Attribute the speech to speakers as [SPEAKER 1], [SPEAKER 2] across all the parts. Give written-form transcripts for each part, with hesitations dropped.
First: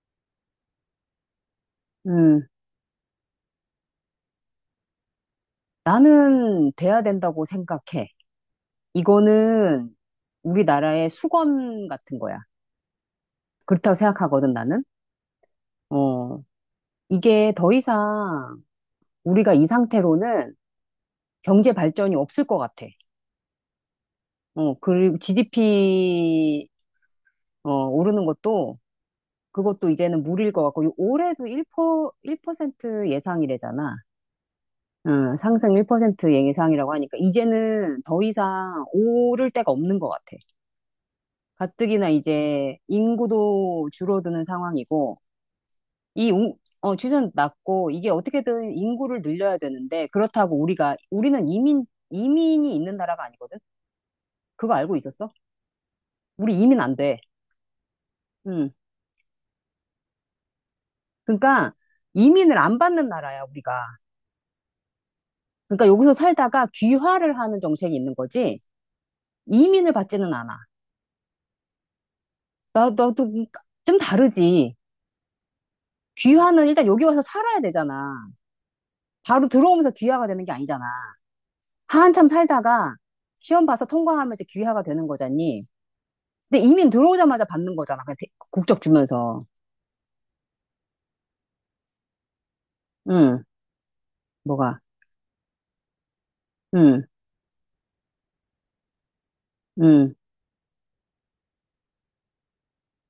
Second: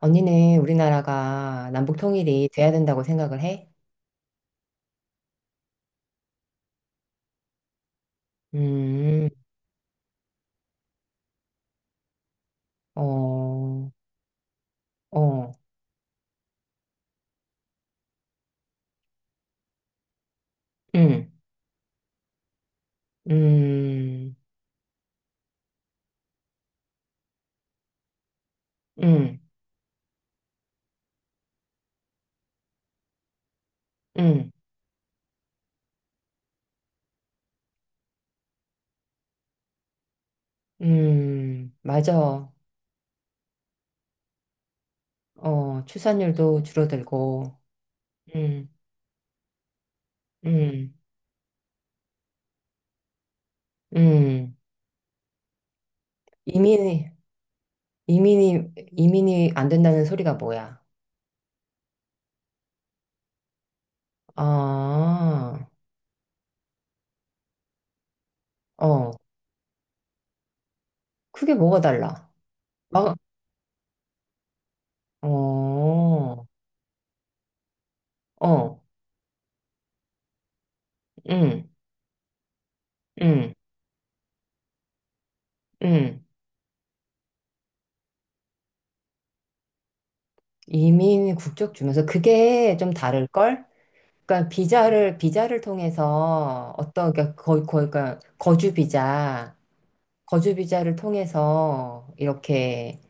[SPEAKER 1] 언니는 우리나라가 남북
[SPEAKER 2] 음,
[SPEAKER 1] 통일이 돼야 된다고 생각을 해?
[SPEAKER 2] 나는 돼야 된다고 생각해.
[SPEAKER 1] 음,
[SPEAKER 2] 이거는 우리나라의 수건 같은 거야.
[SPEAKER 1] 어,
[SPEAKER 2] 그렇다고 생각하거든, 나는.
[SPEAKER 1] 어,
[SPEAKER 2] 어, 이게 더 이상 우리가 이 상태로는
[SPEAKER 1] 음,
[SPEAKER 2] 경제 발전이 없을 것 같아.
[SPEAKER 1] 음,
[SPEAKER 2] 그리고 GDP, 오르는 것도
[SPEAKER 1] 음,
[SPEAKER 2] 그것도 이제는 무리일 것 같고, 올해도 1%, 트 예상이래잖아.
[SPEAKER 1] 음,
[SPEAKER 2] 응, 상승 1% 예상이라고 하니까 이제는 더 이상 오를 데가 없는 것 같아. 가뜩이나
[SPEAKER 1] 맞아.
[SPEAKER 2] 이제 인구도 줄어드는 상황이고,
[SPEAKER 1] 어,
[SPEAKER 2] 이 용-
[SPEAKER 1] 출산율도
[SPEAKER 2] 출산
[SPEAKER 1] 줄어들고,
[SPEAKER 2] 낮고, 이게
[SPEAKER 1] 음,
[SPEAKER 2] 어떻게든 인구를 늘려야 되는데, 그렇다고
[SPEAKER 1] 음,
[SPEAKER 2] 우리가, 우리는 이민이 있는 나라가 아니거든?
[SPEAKER 1] 음,
[SPEAKER 2] 그거 알고 있었어? 우리 이민 안
[SPEAKER 1] 이민이,
[SPEAKER 2] 돼. 음.
[SPEAKER 1] 이민이 안 된다는 소리가 뭐야?
[SPEAKER 2] 그러니까, 이민을 안 받는 나라야, 우리가.
[SPEAKER 1] 아,
[SPEAKER 2] 그러니까 여기서 살다가 귀화를 하는 정책이 있는 거지,
[SPEAKER 1] 어,
[SPEAKER 2] 이민을 받지는 않아.
[SPEAKER 1] 그게 뭐가 달라? 막,
[SPEAKER 2] 나도 좀 다르지.
[SPEAKER 1] 어,
[SPEAKER 2] 귀화는 일단 여기 와서 살아야 되잖아.
[SPEAKER 1] 어,
[SPEAKER 2] 바로 들어오면서 귀화가 되는 게 아니잖아.
[SPEAKER 1] 음,
[SPEAKER 2] 한참 살다가
[SPEAKER 1] 음,
[SPEAKER 2] 시험 봐서 통과하면 이제 귀화가 되는 거잖니.
[SPEAKER 1] 음.
[SPEAKER 2] 근데 이민 들어오자마자 받는 거잖아. 그냥 국적 주면서.
[SPEAKER 1] 이민 국적 주면서 그게 좀
[SPEAKER 2] 응,
[SPEAKER 1] 다를걸? 그러니까
[SPEAKER 2] 뭐가.
[SPEAKER 1] 비자를 통해서
[SPEAKER 2] 응,
[SPEAKER 1] 어떤 그러니까 그러니까 거주 비자
[SPEAKER 2] 응,
[SPEAKER 1] 거주 비자를 통해서 이렇게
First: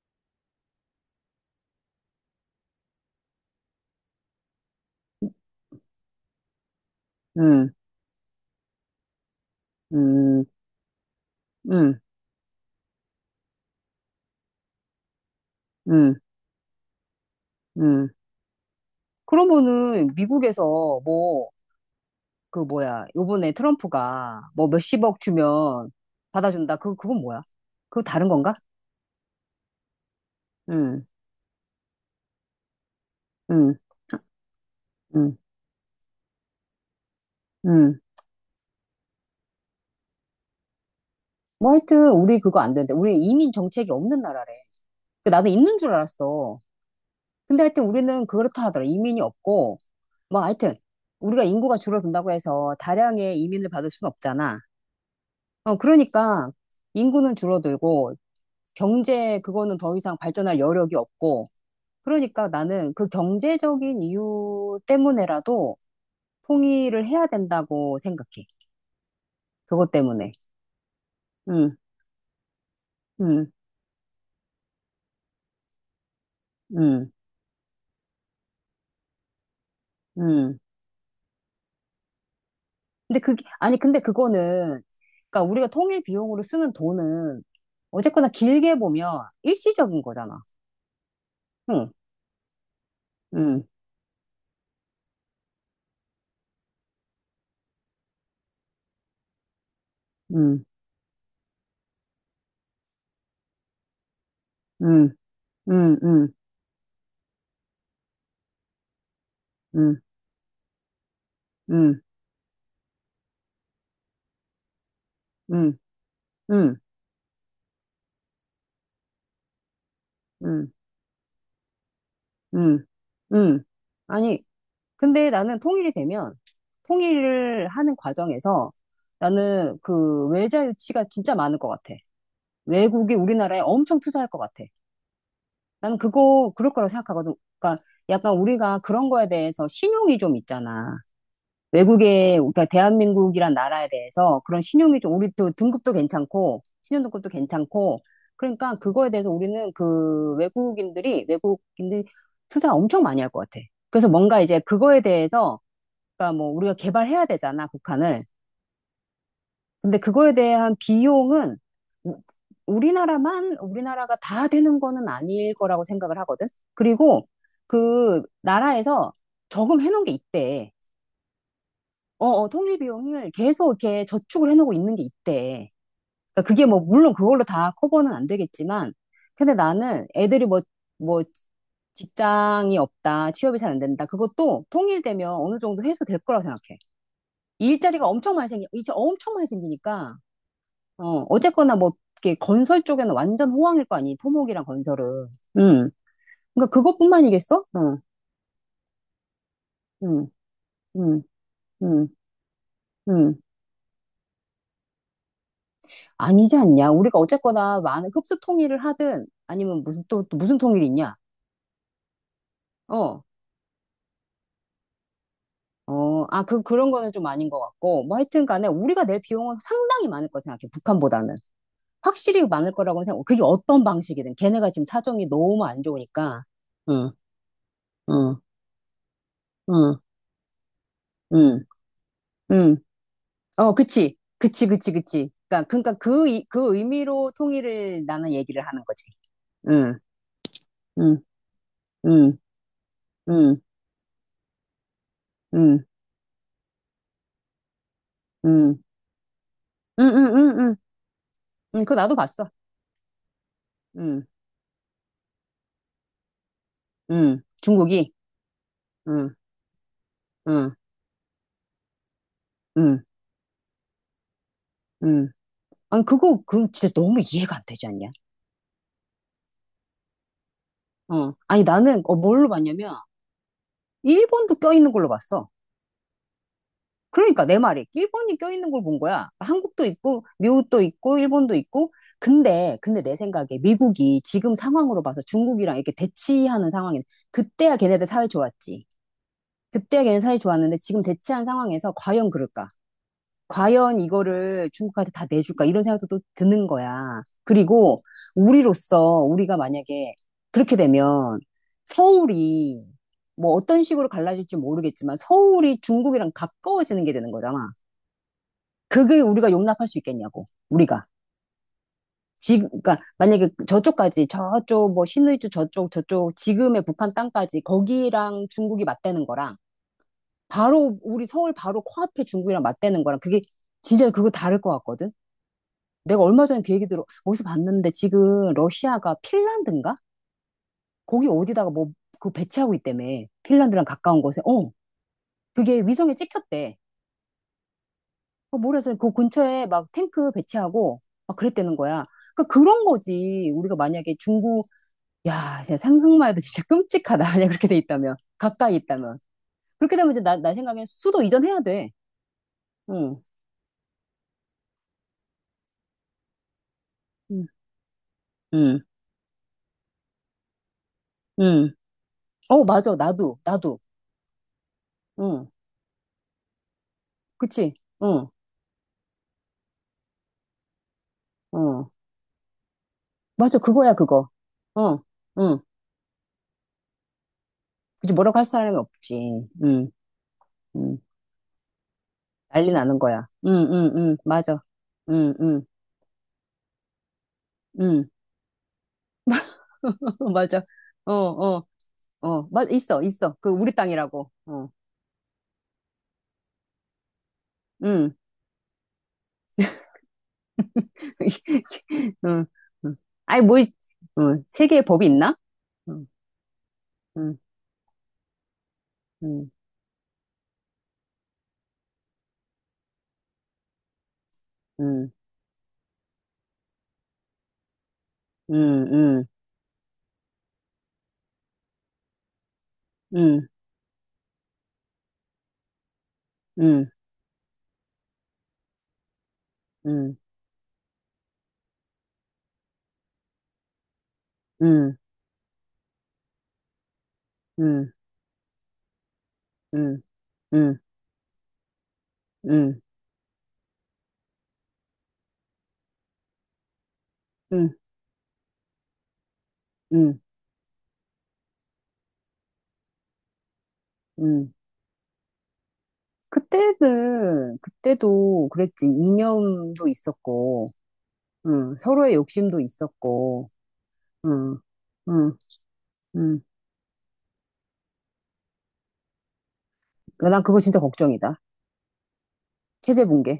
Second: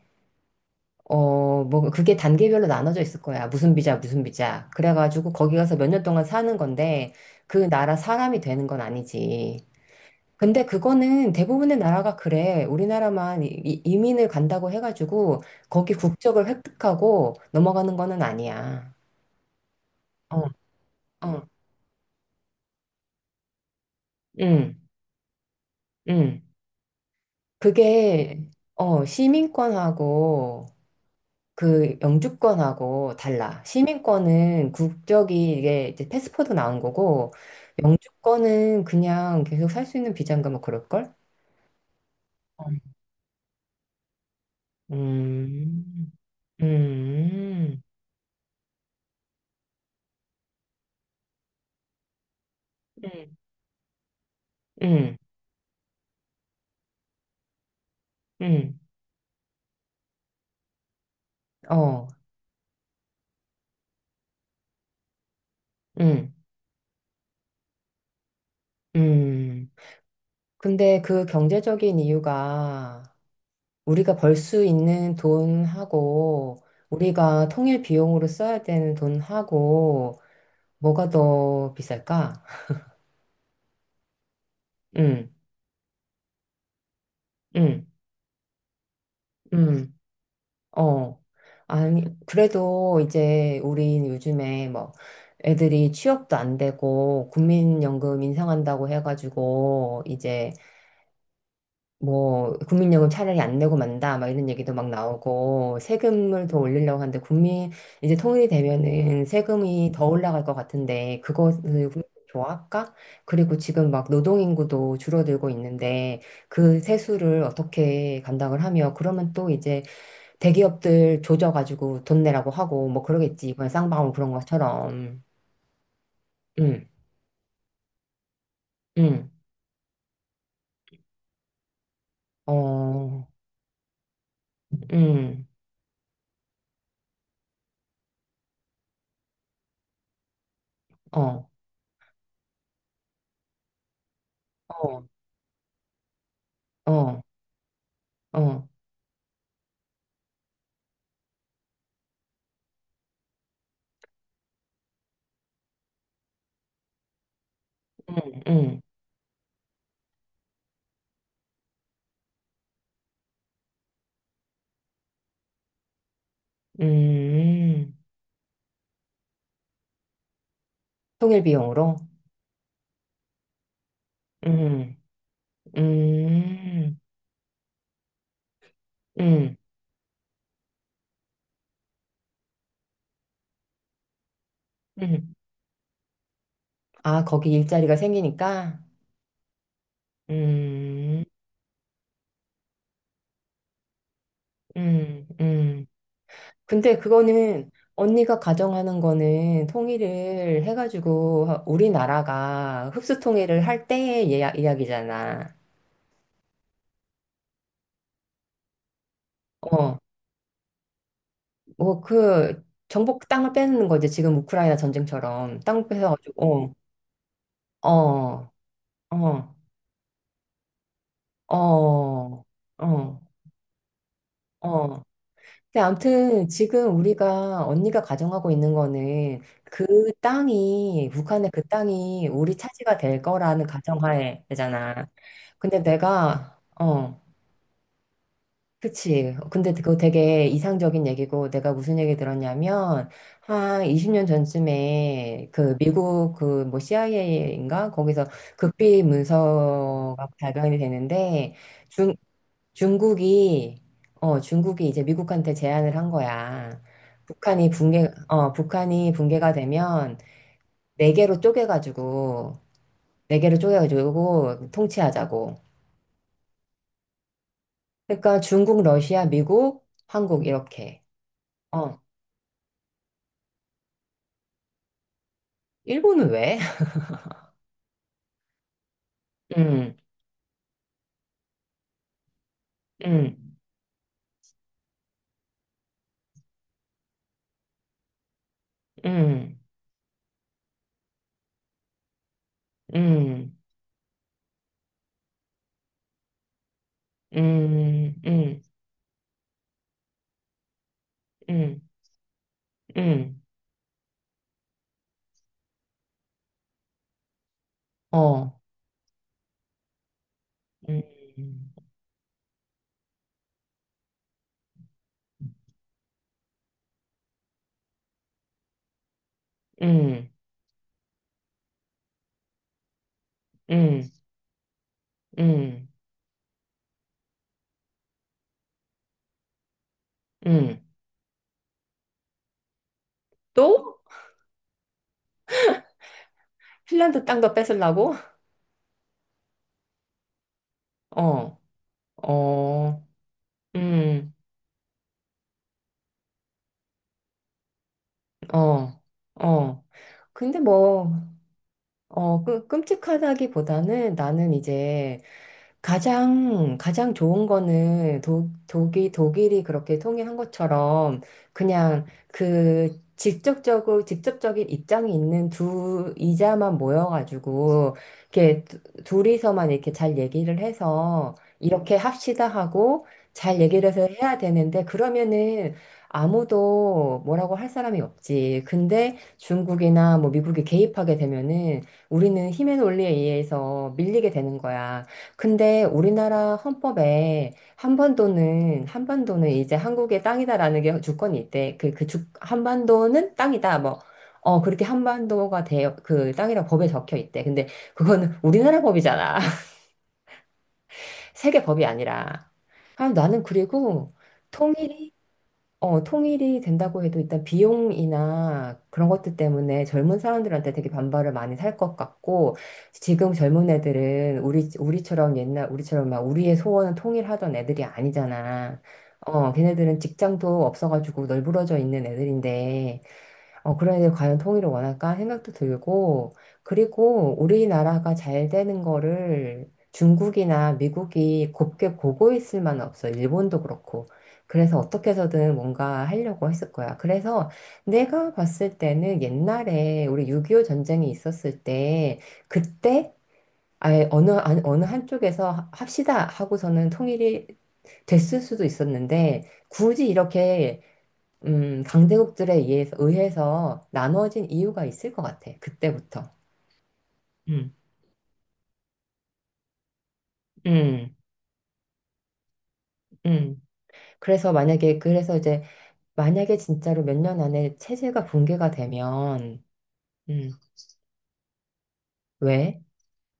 [SPEAKER 1] 어 뭐 그게 단계별로 나눠져 있을 거야. 무슨 비자 무슨 비자. 그래가지고 거기 가서 몇 년 동안 사는 건데
[SPEAKER 2] 응,
[SPEAKER 1] 그 나라 사람이 되는 건 아니지.
[SPEAKER 2] 응,
[SPEAKER 1] 근데 그거는 대부분의
[SPEAKER 2] 응,
[SPEAKER 1] 나라가 그래. 우리나라만 이민을 간다고 해가지고 거기
[SPEAKER 2] 응,
[SPEAKER 1] 국적을 획득하고 넘어가는
[SPEAKER 2] 응.
[SPEAKER 1] 거는 아니야.
[SPEAKER 2] 그러면은 미국에서
[SPEAKER 1] 어,
[SPEAKER 2] 뭐, 그 뭐야, 요번에 트럼프가 뭐
[SPEAKER 1] 응
[SPEAKER 2] 몇십억 주면
[SPEAKER 1] 응
[SPEAKER 2] 받아준다. 그건 뭐야? 그거 다른
[SPEAKER 1] 그게,
[SPEAKER 2] 건가?
[SPEAKER 1] 어, 시민권하고
[SPEAKER 2] 응,
[SPEAKER 1] 그 영주권하고 달라.
[SPEAKER 2] 응,
[SPEAKER 1] 시민권은
[SPEAKER 2] 응,
[SPEAKER 1] 국적이 이게 이제 패스포드 나온 거고,
[SPEAKER 2] 응.
[SPEAKER 1] 영주권은 그냥 계속 살 수 있는 비자인가 뭐 그럴걸?
[SPEAKER 2] 뭐 하여튼 우리 그거 안
[SPEAKER 1] 어.
[SPEAKER 2] 되는데. 우리 이민 정책이 없는 나라래. 그 나는 있는 줄
[SPEAKER 1] 음,
[SPEAKER 2] 알았어. 근데
[SPEAKER 1] 음,
[SPEAKER 2] 하여튼 우리는 그렇다 하더라. 이민이 없고, 뭐 하여튼, 우리가 인구가 줄어든다고 해서
[SPEAKER 1] 음,
[SPEAKER 2] 다량의 이민을 받을 순 없잖아.
[SPEAKER 1] 음,
[SPEAKER 2] 그러니까 인구는 줄어들고,
[SPEAKER 1] 음,
[SPEAKER 2] 경제 그거는 더 이상 발전할 여력이 없고,
[SPEAKER 1] 어,
[SPEAKER 2] 그러니까 나는 그 경제적인 이유 때문에라도
[SPEAKER 1] 음,
[SPEAKER 2] 통일을 해야 된다고 생각해.
[SPEAKER 1] 음.
[SPEAKER 2] 그것 때문에.
[SPEAKER 1] 근데 그
[SPEAKER 2] 음,
[SPEAKER 1] 경제적인 이유가
[SPEAKER 2] 음,
[SPEAKER 1] 우리가 벌 수 있는 돈하고
[SPEAKER 2] 음,
[SPEAKER 1] 우리가 통일 비용으로 써야 되는 돈하고
[SPEAKER 2] 음.
[SPEAKER 1] 뭐가 더 비쌀까?
[SPEAKER 2] 근데 그게, 아니, 근데 그거는,
[SPEAKER 1] 응,
[SPEAKER 2] 그러니까 우리가 통일 비용으로 쓰는 돈은
[SPEAKER 1] 응,
[SPEAKER 2] 어쨌거나 길게 보면
[SPEAKER 1] 응,
[SPEAKER 2] 일시적인 거잖아.
[SPEAKER 1] 어.
[SPEAKER 2] 응,
[SPEAKER 1] 아니, 그래도 이제
[SPEAKER 2] 응,
[SPEAKER 1] 우린 요즘에 뭐 애들이 취업도 안 되고 국민연금 인상한다고 해가지고 이제
[SPEAKER 2] 응,
[SPEAKER 1] 뭐 국민연금 차라리 안 내고 만다 막 이런 얘기도 막
[SPEAKER 2] 응,
[SPEAKER 1] 나오고
[SPEAKER 2] 응, 응,
[SPEAKER 1] 세금을 더 올리려고 하는데 국민 이제 통일이 되면은 세금이
[SPEAKER 2] 응,
[SPEAKER 1] 더 올라갈 것 같은데 그거 그
[SPEAKER 2] 응,
[SPEAKER 1] 국민 좋아할까? 그리고 지금 막 노동인구도 줄어들고
[SPEAKER 2] 응,
[SPEAKER 1] 있는데
[SPEAKER 2] 응,
[SPEAKER 1] 그 세수를 어떻게 감당을 하며 그러면 또 이제
[SPEAKER 2] 응,
[SPEAKER 1] 대기업들 조져가지고 돈 내라고
[SPEAKER 2] 응,
[SPEAKER 1] 하고 뭐 그러겠지
[SPEAKER 2] 응.
[SPEAKER 1] 이번 쌍방울 그런
[SPEAKER 2] 아니,
[SPEAKER 1] 것처럼
[SPEAKER 2] 근데 나는 통일이 되면,
[SPEAKER 1] 응,
[SPEAKER 2] 통일을 하는 과정에서
[SPEAKER 1] 응,
[SPEAKER 2] 나는 그 외자 유치가 진짜 많을 것 같아. 외국이
[SPEAKER 1] 어,
[SPEAKER 2] 우리나라에 엄청 투자할 것 같아.
[SPEAKER 1] 응,
[SPEAKER 2] 나는 그거, 그럴 거라고 생각하거든. 그러니까 약간 우리가 그런 거에 대해서 신용이 좀 있잖아.
[SPEAKER 1] 어,
[SPEAKER 2] 외국에, 그러니까 대한민국이란 나라에 대해서 그런 신용이
[SPEAKER 1] 어,
[SPEAKER 2] 좀, 우리도 등급도 괜찮고,
[SPEAKER 1] 어,
[SPEAKER 2] 신용등급도 괜찮고,
[SPEAKER 1] 어,
[SPEAKER 2] 그러니까 그거에 대해서 우리는 그 외국인들이 투자 엄청 많이 할 것 같아. 그래서 뭔가 이제 그거에 대해서, 그러니까 뭐 우리가 개발해야 되잖아,
[SPEAKER 1] 응,
[SPEAKER 2] 북한을.
[SPEAKER 1] 응.
[SPEAKER 2] 근데 그거에 대한 비용은 우- 우리나라가 다 되는 거는 아닐 거라고 생각을 하거든. 그리고
[SPEAKER 1] 음,
[SPEAKER 2] 그 나라에서 저금해 놓은 게 있대.
[SPEAKER 1] 통일 비용으로?
[SPEAKER 2] 어, 어, 통일 비용을 계속 이렇게 저축을 해놓고 있는
[SPEAKER 1] 음,
[SPEAKER 2] 게 있대. 그러니까 그게 뭐,
[SPEAKER 1] 음,
[SPEAKER 2] 물론 그걸로 다 커버는 안 되겠지만, 근데
[SPEAKER 1] 음,
[SPEAKER 2] 나는 애들이 뭐, 뭐, 직장이 없다, 취업이 잘 안 된다. 그것도 통일되면
[SPEAKER 1] 음.
[SPEAKER 2] 어느 정도 해소될 거라고 생각해.
[SPEAKER 1] 아, 거기 일자리가
[SPEAKER 2] 일자리가 엄청 많이
[SPEAKER 1] 생기니까?
[SPEAKER 2] 이제 엄청 많이 생기니까,
[SPEAKER 1] 음,
[SPEAKER 2] 어쨌거나 뭐, 이렇게 건설 쪽에는 완전 호황일 거 아니, 토목이랑 건설은.
[SPEAKER 1] 음, 음.
[SPEAKER 2] 음. 그러니까
[SPEAKER 1] 근데
[SPEAKER 2] 그것뿐만이겠어?
[SPEAKER 1] 그거는
[SPEAKER 2] 응,
[SPEAKER 1] 언니가 가정하는 거는
[SPEAKER 2] 응,
[SPEAKER 1] 통일을
[SPEAKER 2] 응,
[SPEAKER 1] 해가지고
[SPEAKER 2] 응,
[SPEAKER 1] 우리나라가 흡수
[SPEAKER 2] 응.
[SPEAKER 1] 통일을 할 때의 이야기잖아.
[SPEAKER 2] 아니지 않냐? 우리가 어쨌거나 많은 흡수 통일을 하든 아니면
[SPEAKER 1] 어,
[SPEAKER 2] 무슨 또, 또 무슨 통일이 있냐?
[SPEAKER 1] 뭐 그
[SPEAKER 2] 어,
[SPEAKER 1] 정복 땅을 빼는 거지. 지금 우크라이나 전쟁처럼 땅
[SPEAKER 2] 어, 아,
[SPEAKER 1] 뺏어가지고,
[SPEAKER 2] 그런 거는 좀 아닌 것
[SPEAKER 1] 어,
[SPEAKER 2] 같고. 뭐 하여튼
[SPEAKER 1] 어,
[SPEAKER 2] 간에 우리가 낼 비용은
[SPEAKER 1] 어,
[SPEAKER 2] 상당히 많을 거라 생각해. 북한보다는.
[SPEAKER 1] 어,
[SPEAKER 2] 확실히 많을 거라고
[SPEAKER 1] 어.
[SPEAKER 2] 생각해. 그게 어떤 방식이든. 걔네가 지금
[SPEAKER 1] 어.
[SPEAKER 2] 사정이 너무
[SPEAKER 1] 근데
[SPEAKER 2] 안 좋으니까.
[SPEAKER 1] 아무튼 지금
[SPEAKER 2] 응,
[SPEAKER 1] 우리가 언니가
[SPEAKER 2] 응,
[SPEAKER 1] 가정하고 있는 거는
[SPEAKER 2] 응,
[SPEAKER 1] 그 땅이 북한의
[SPEAKER 2] 응,
[SPEAKER 1] 그 땅이 우리
[SPEAKER 2] 응.
[SPEAKER 1] 차지가 될 거라는
[SPEAKER 2] 어, 그치.
[SPEAKER 1] 가정하에잖아.
[SPEAKER 2] 그치. 그니까,
[SPEAKER 1] 근데
[SPEAKER 2] 그니까
[SPEAKER 1] 내가
[SPEAKER 2] 그
[SPEAKER 1] 어
[SPEAKER 2] 의미로 통일을 나는 얘기를 하는 거지.
[SPEAKER 1] 그치. 근데 그거
[SPEAKER 2] 응,
[SPEAKER 1] 되게 이상적인
[SPEAKER 2] 응,
[SPEAKER 1] 얘기고 내가 무슨 얘기
[SPEAKER 2] 응,
[SPEAKER 1] 들었냐면
[SPEAKER 2] 응,
[SPEAKER 1] 한 20년 전쯤에 그
[SPEAKER 2] 응,
[SPEAKER 1] 미국 그 뭐 CIA인가 거기서
[SPEAKER 2] 응,
[SPEAKER 1] 극비
[SPEAKER 2] 응, 응,
[SPEAKER 1] 문서가
[SPEAKER 2] 응, 응.
[SPEAKER 1] 발견이 되는데
[SPEAKER 2] 응, 그거 나도
[SPEAKER 1] 중
[SPEAKER 2] 봤어.
[SPEAKER 1] 중국이,
[SPEAKER 2] 응,
[SPEAKER 1] 어, 중국이 이제 미국한테 제안을 한 거야.
[SPEAKER 2] 응, 중국이.
[SPEAKER 1] 북한이
[SPEAKER 2] 응,
[SPEAKER 1] 붕괴가 되면
[SPEAKER 2] 응,
[SPEAKER 1] 네 개로 쪼개가지고,
[SPEAKER 2] 응,
[SPEAKER 1] 네 개로 쪼개가지고
[SPEAKER 2] 응.
[SPEAKER 1] 통치하자고.
[SPEAKER 2] 아니, 그거, 그 진짜 너무 이해가 안 되지 않냐?
[SPEAKER 1] 그러니까 중국, 러시아, 미국, 한국 이렇게.
[SPEAKER 2] 어. 아니,
[SPEAKER 1] 어,
[SPEAKER 2] 나는, 어, 뭘로 봤냐면, 일본도 껴있는 걸로 봤어.
[SPEAKER 1] 일본은 왜?
[SPEAKER 2] 그러니까, 내 말이. 일본이 껴있는 걸 본 거야. 한국도
[SPEAKER 1] 음,
[SPEAKER 2] 있고, 미국도 있고, 일본도 있고. 근데 내
[SPEAKER 1] 음,
[SPEAKER 2] 생각에 미국이 지금 상황으로 봐서 중국이랑 이렇게 대치하는 상황이, 그때야 걔네들 사회 좋았지.
[SPEAKER 1] 음,
[SPEAKER 2] 그때야 걔네 사회 좋았는데, 지금 대치한 상황에서 과연 그럴까?
[SPEAKER 1] 음,
[SPEAKER 2] 과연 이거를 중국한테 다 내줄까 이런 생각도 또 드는 거야. 그리고
[SPEAKER 1] 음, 음,
[SPEAKER 2] 우리로서 우리가 만약에 그렇게 되면
[SPEAKER 1] 음,
[SPEAKER 2] 서울이
[SPEAKER 1] 음,
[SPEAKER 2] 뭐 어떤 식으로 갈라질지 모르겠지만 서울이 중국이랑 가까워지는 게 되는 거잖아.
[SPEAKER 1] 어,
[SPEAKER 2] 그게 우리가 용납할 수 있겠냐고.
[SPEAKER 1] 음,
[SPEAKER 2] 우리가. 지금 그러니까 만약에 저쪽까지 저쪽 뭐 신의주 저쪽 지금의 북한 땅까지 거기랑 중국이 맞대는 거랑
[SPEAKER 1] 음,
[SPEAKER 2] 바로 우리 서울 바로 코앞에 중국이랑 맞대는 거랑 그게 진짜
[SPEAKER 1] 음,
[SPEAKER 2] 그거 다를 것 같거든.
[SPEAKER 1] 음,
[SPEAKER 2] 내가 얼마 전에 그 얘기 들어, 어디서 봤는데 지금 러시아가 핀란드인가?
[SPEAKER 1] 음.
[SPEAKER 2] 거기 어디다가 뭐, 그 배치하고 있다며. 핀란드랑
[SPEAKER 1] 또?
[SPEAKER 2] 가까운 곳에. 어, 그게 위성에 찍혔대.
[SPEAKER 1] 핀란드 땅도 뺏으려고?
[SPEAKER 2] 그 모래에서 그 근처에 막 탱크 배치하고 막
[SPEAKER 1] 어.
[SPEAKER 2] 그랬다는 거야. 그러니까 그런
[SPEAKER 1] 어,
[SPEAKER 2] 거지. 우리가 만약에
[SPEAKER 1] 음,
[SPEAKER 2] 중국, 야, 진짜 상상만 해도 진짜 끔찍하다. 만약 그렇게 돼 있다면. 가까이
[SPEAKER 1] 어,
[SPEAKER 2] 있다면.
[SPEAKER 1] 어.
[SPEAKER 2] 그렇게 되면 이제 나
[SPEAKER 1] 근데
[SPEAKER 2] 생각엔
[SPEAKER 1] 뭐,
[SPEAKER 2] 수도 이전해야 돼.
[SPEAKER 1] 어, 그,
[SPEAKER 2] 응,
[SPEAKER 1] 끔찍하다기보다는 나는 이제 가장, 가장
[SPEAKER 2] 응,
[SPEAKER 1] 좋은 거는
[SPEAKER 2] 응,
[SPEAKER 1] 독일이 그렇게 통일한 것처럼
[SPEAKER 2] 응.
[SPEAKER 1] 그냥
[SPEAKER 2] 어, 맞아.
[SPEAKER 1] 그
[SPEAKER 2] 나도.
[SPEAKER 1] 직접적인 입장이
[SPEAKER 2] 응,
[SPEAKER 1] 있는 두 이자만
[SPEAKER 2] 그치.
[SPEAKER 1] 모여가지고
[SPEAKER 2] 응,
[SPEAKER 1] 이렇게 둘이서만 이렇게 잘 얘기를 해서
[SPEAKER 2] 응.
[SPEAKER 1] 이렇게 합시다 하고
[SPEAKER 2] 맞아,
[SPEAKER 1] 잘 얘기를
[SPEAKER 2] 그거야,
[SPEAKER 1] 해서
[SPEAKER 2] 그거.
[SPEAKER 1] 해야 되는데
[SPEAKER 2] 어, 응.
[SPEAKER 1] 그러면은 아무도 뭐라고 할 사람이
[SPEAKER 2] 그치, 뭐라고 할
[SPEAKER 1] 없지.
[SPEAKER 2] 사람이
[SPEAKER 1] 근데
[SPEAKER 2] 없지. 응,
[SPEAKER 1] 중국이나 뭐 미국이
[SPEAKER 2] 응.
[SPEAKER 1] 개입하게 되면은 우리는
[SPEAKER 2] 난리
[SPEAKER 1] 힘의
[SPEAKER 2] 나는
[SPEAKER 1] 논리에
[SPEAKER 2] 거야. 응, 응,
[SPEAKER 1] 의해서
[SPEAKER 2] 응.
[SPEAKER 1] 밀리게 되는
[SPEAKER 2] 맞아.
[SPEAKER 1] 거야.
[SPEAKER 2] 응, 응,
[SPEAKER 1] 근데 우리나라 헌법에
[SPEAKER 2] 응.
[SPEAKER 1] 한반도는 이제 한국의
[SPEAKER 2] 맞아.
[SPEAKER 1] 땅이다라는 게
[SPEAKER 2] 어,
[SPEAKER 1] 주권이
[SPEAKER 2] 어,
[SPEAKER 1] 있대. 그 그 주
[SPEAKER 2] 어. 있어.
[SPEAKER 1] 한반도는
[SPEAKER 2] 그, 우리
[SPEAKER 1] 땅이다. 뭐
[SPEAKER 2] 땅이라고.
[SPEAKER 1] 어,
[SPEAKER 2] 어,
[SPEAKER 1] 그렇게 한반도가 대, 그 땅이라고 법에 적혀 있대. 근데
[SPEAKER 2] 응.
[SPEAKER 1] 그거는 우리나라 법이잖아. 세계 법이
[SPEAKER 2] 응,
[SPEAKER 1] 아니라.
[SPEAKER 2] 응.
[SPEAKER 1] 아, 나는
[SPEAKER 2] 아니, 뭐,
[SPEAKER 1] 그리고
[SPEAKER 2] 응. 세계에 법이
[SPEAKER 1] 통일이
[SPEAKER 2] 있나? 응,
[SPEAKER 1] 통일이 된다고 해도
[SPEAKER 2] 응,
[SPEAKER 1] 일단 비용이나 그런 것들
[SPEAKER 2] 응,
[SPEAKER 1] 때문에 젊은 사람들한테 되게 반발을 많이 살 것 같고, 지금 젊은 애들은
[SPEAKER 2] 응,
[SPEAKER 1] 우리처럼 옛날, 우리처럼 막 우리의 소원은 통일하던 애들이 아니잖아.
[SPEAKER 2] 응, 응,
[SPEAKER 1] 어, 걔네들은 직장도 없어가지고 널브러져 있는 애들인데,
[SPEAKER 2] 응,
[SPEAKER 1] 어, 그런데 과연 통일을 원할까 생각도 들고,
[SPEAKER 2] 응,
[SPEAKER 1] 그리고 우리나라가 잘 되는 거를
[SPEAKER 2] 응,
[SPEAKER 1] 중국이나 미국이 곱게 보고 있을 만은 없어. 일본도 그렇고. 그래서
[SPEAKER 2] 응,
[SPEAKER 1] 어떻게 해서든 뭔가 하려고 했을 거야. 그래서
[SPEAKER 2] 응,
[SPEAKER 1] 내가 봤을 때는
[SPEAKER 2] 응,
[SPEAKER 1] 옛날에 우리 6.25
[SPEAKER 2] 응,
[SPEAKER 1] 전쟁이 있었을 때,
[SPEAKER 2] 응,
[SPEAKER 1] 그때 아예 어느 한쪽에서 합시다 하고서는 통일이
[SPEAKER 2] 응,
[SPEAKER 1] 됐을 수도 있었는데,
[SPEAKER 2] 응,
[SPEAKER 1] 굳이
[SPEAKER 2] 응.
[SPEAKER 1] 이렇게 강대국들에 의해서 나눠진
[SPEAKER 2] 응.
[SPEAKER 1] 이유가 있을 것 같아. 그때부터.
[SPEAKER 2] 그때는,
[SPEAKER 1] 음,
[SPEAKER 2] 그때도 그랬지. 이념도 있었고,
[SPEAKER 1] 음,
[SPEAKER 2] 응, 서로의 욕심도 있었고,
[SPEAKER 1] 음.
[SPEAKER 2] 응, 응,
[SPEAKER 1] 그래서 이제,
[SPEAKER 2] 응.
[SPEAKER 1] 만약에 진짜로 몇 년 안에 체제가 붕괴가 되면,
[SPEAKER 2] 난
[SPEAKER 1] 음,
[SPEAKER 2] 그거 진짜 걱정이다.
[SPEAKER 1] 왜?
[SPEAKER 2] 체제 붕괴.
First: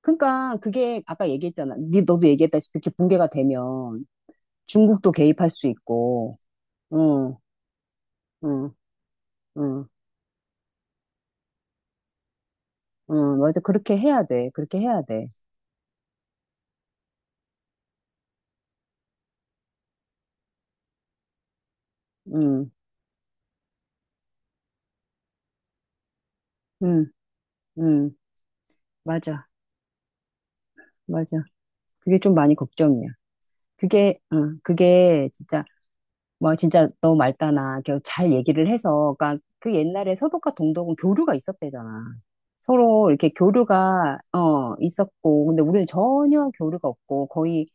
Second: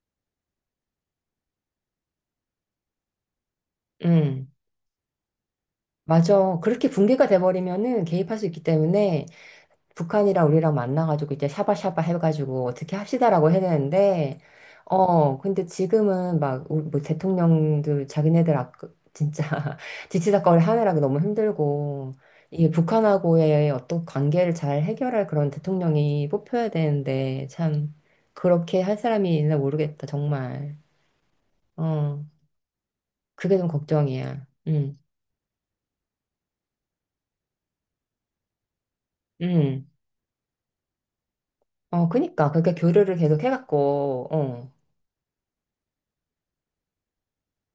[SPEAKER 2] 그러니까 그게 아까 얘기했잖아. 니 너도 얘기했다시피 이렇게 붕괴가 되면
[SPEAKER 1] 음,
[SPEAKER 2] 중국도 개입할 수 있고,
[SPEAKER 1] 맞아. 그렇게 붕괴가
[SPEAKER 2] 응,
[SPEAKER 1] 돼버리면은 개입할 수 있기
[SPEAKER 2] 응,
[SPEAKER 1] 때문에
[SPEAKER 2] 응,
[SPEAKER 1] 북한이랑 우리랑 만나가지고 이제 샤바샤바 해가지고 어떻게
[SPEAKER 2] 응,
[SPEAKER 1] 합시다라고
[SPEAKER 2] 맞아.
[SPEAKER 1] 해냈는데,
[SPEAKER 2] 그렇게 해야 돼.
[SPEAKER 1] 어, 근데 지금은 막, 우리 뭐 대통령들, 자기네들 아, 진짜 지치다꺼리 하느라 너무 힘들고,
[SPEAKER 2] 응,
[SPEAKER 1] 이 북한하고의 어떤 관계를 잘 해결할 그런 대통령이 뽑혀야
[SPEAKER 2] 응,
[SPEAKER 1] 되는데, 참,
[SPEAKER 2] 응,
[SPEAKER 1] 그렇게 할 사람이
[SPEAKER 2] 맞아,
[SPEAKER 1] 있나 모르겠다, 정말.
[SPEAKER 2] 맞아. 그게
[SPEAKER 1] 어,
[SPEAKER 2] 좀 많이 걱정이야.
[SPEAKER 1] 그게 좀
[SPEAKER 2] 그게,
[SPEAKER 1] 걱정이야.
[SPEAKER 2] 응, 그게 진짜 뭐 진짜 너 말다나 그잘 얘기를 해서 그러니까 그
[SPEAKER 1] 음.
[SPEAKER 2] 옛날에 서독과 동독은 교류가
[SPEAKER 1] 어,
[SPEAKER 2] 있었대잖아.
[SPEAKER 1] 그니까. 그러니까
[SPEAKER 2] 서로
[SPEAKER 1] 교류를
[SPEAKER 2] 이렇게
[SPEAKER 1] 계속
[SPEAKER 2] 교류가
[SPEAKER 1] 해갖고, 어,
[SPEAKER 2] 어 있었고 근데 우리는 전혀 교류가 없고 거의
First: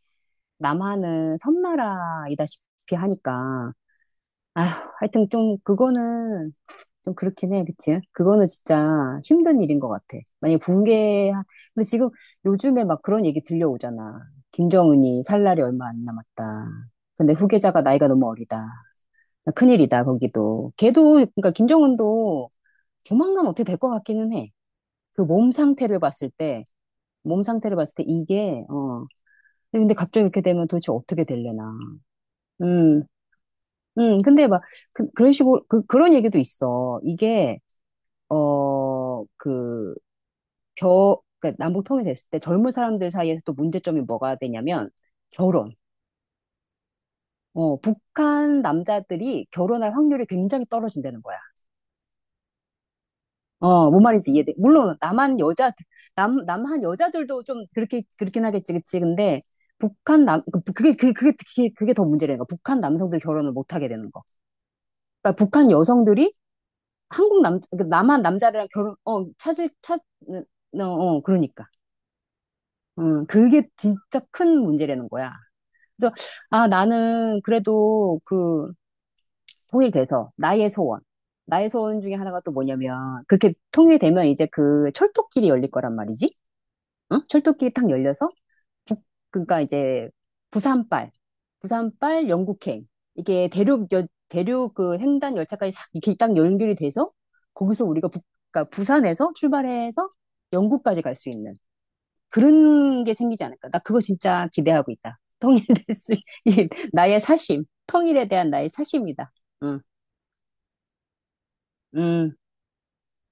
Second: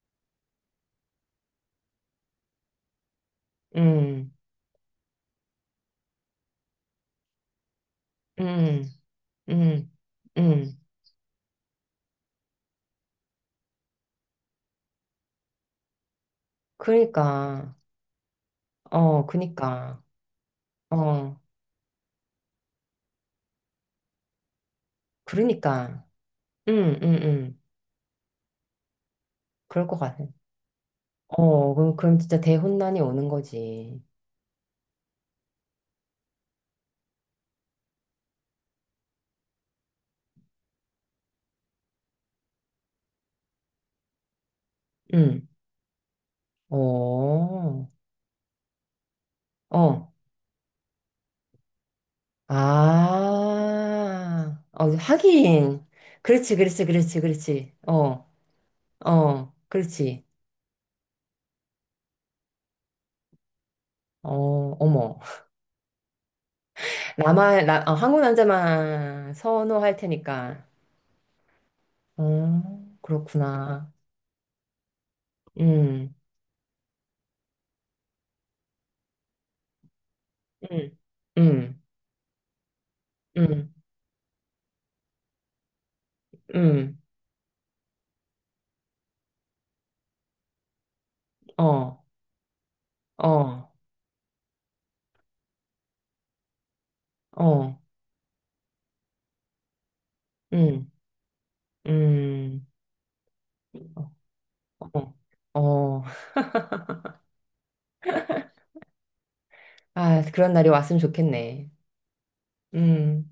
[SPEAKER 2] 남한은 섬나라이다시피 하니까
[SPEAKER 1] 음,
[SPEAKER 2] 아휴 하여튼 좀 그거는 좀 그렇긴 해 그치? 그거는
[SPEAKER 1] 음.
[SPEAKER 2] 진짜 힘든 일인 것
[SPEAKER 1] 음,
[SPEAKER 2] 같아. 만약에
[SPEAKER 1] 음.
[SPEAKER 2] 붕괴 근데 지금 요즘에 막 그런 얘기 들려오잖아. 김정은이 살 날이 얼마 안 남았다. 근데
[SPEAKER 1] 그러니까,
[SPEAKER 2] 후계자가 나이가 너무 어리다.
[SPEAKER 1] 어, 그니까,
[SPEAKER 2] 큰일이다, 거기도. 걔도,
[SPEAKER 1] 어,
[SPEAKER 2] 그러니까 김정은도 조만간 어떻게 될 것 같기는 해. 그 몸 상태를
[SPEAKER 1] 그러니까,
[SPEAKER 2] 봤을 때,
[SPEAKER 1] 음, 음,
[SPEAKER 2] 몸
[SPEAKER 1] 음.
[SPEAKER 2] 상태를 봤을 때 이게, 어.
[SPEAKER 1] 그럴
[SPEAKER 2] 근데
[SPEAKER 1] 것
[SPEAKER 2] 갑자기
[SPEAKER 1] 같아.
[SPEAKER 2] 이렇게 되면 도대체 어떻게 될려나.
[SPEAKER 1] 어, 그럼, 진짜 대혼란이
[SPEAKER 2] 음,
[SPEAKER 1] 오는 거지.
[SPEAKER 2] 근데 막, 그, 런 식으로, 그, 그런 얘기도 있어. 이게, 어, 그, 그러니까 남북 통일이 됐을 때 젊은 사람들 사이에서 또 문제점이 뭐가 되냐면,
[SPEAKER 1] 음,
[SPEAKER 2] 결혼.
[SPEAKER 1] 어,
[SPEAKER 2] 어, 북한 남자들이 결혼할
[SPEAKER 1] 어,
[SPEAKER 2] 확률이 굉장히 떨어진다는 거야. 어, 뭔 말인지 이해돼.
[SPEAKER 1] 아, 어,
[SPEAKER 2] 물론
[SPEAKER 1] 하긴. 그렇지,
[SPEAKER 2] 남한
[SPEAKER 1] 그렇지, 그렇지,
[SPEAKER 2] 여자들도 좀
[SPEAKER 1] 그렇지.
[SPEAKER 2] 그렇게
[SPEAKER 1] 어,
[SPEAKER 2] 그렇긴 하겠지, 그치? 근데
[SPEAKER 1] 어, 그렇지.
[SPEAKER 2] 그게 더 문제라는 거. 북한 남성들 결혼을 못 하게 되는 거.
[SPEAKER 1] 어, 어머.
[SPEAKER 2] 그러니까 북한 여성들이
[SPEAKER 1] 남
[SPEAKER 2] 한국 남
[SPEAKER 1] 만
[SPEAKER 2] 그
[SPEAKER 1] 나, 어, 한국
[SPEAKER 2] 남한 남자랑 결혼 어
[SPEAKER 1] 남자만
[SPEAKER 2] 찾을
[SPEAKER 1] 선호할
[SPEAKER 2] 찾
[SPEAKER 1] 테니까.
[SPEAKER 2] 어, 어 그러니까.
[SPEAKER 1] 어,
[SPEAKER 2] 그게
[SPEAKER 1] 그렇구나.
[SPEAKER 2] 진짜 큰 문제라는 거야. 그래서
[SPEAKER 1] 음,
[SPEAKER 2] 아 나는 그래도 그 통일돼서 나의
[SPEAKER 1] 음,
[SPEAKER 2] 소원. 나의
[SPEAKER 1] 음.
[SPEAKER 2] 소원 중에 하나가 또 뭐냐면 그렇게
[SPEAKER 1] 응,
[SPEAKER 2] 통일되면 이제 그 철도길이 열릴 거란 말이지.
[SPEAKER 1] 응,
[SPEAKER 2] 어? 철도길이 탁 열려서 북 그러니까 이제 부산발
[SPEAKER 1] 어,
[SPEAKER 2] 부산발 영국행 이게
[SPEAKER 1] 어,
[SPEAKER 2] 대륙 그 횡단 열차까지 싹 이렇게 딱 연결이 돼서
[SPEAKER 1] 어,
[SPEAKER 2] 거기서 우리가 북 그러니까 부산에서 출발해서
[SPEAKER 1] 응,
[SPEAKER 2] 영국까지 갈 수 있는
[SPEAKER 1] 응,
[SPEAKER 2] 그런 게 생기지 않을까? 나 그거
[SPEAKER 1] 어,
[SPEAKER 2] 진짜 기대하고 있다.
[SPEAKER 1] 어,
[SPEAKER 2] 통일될
[SPEAKER 1] 어.
[SPEAKER 2] 수, 이 나의 사심, 통일에 대한 나의 사심이다. 응,
[SPEAKER 1] 아, 그런 날이 왔으면 좋겠네.
[SPEAKER 2] 응.
[SPEAKER 1] 음.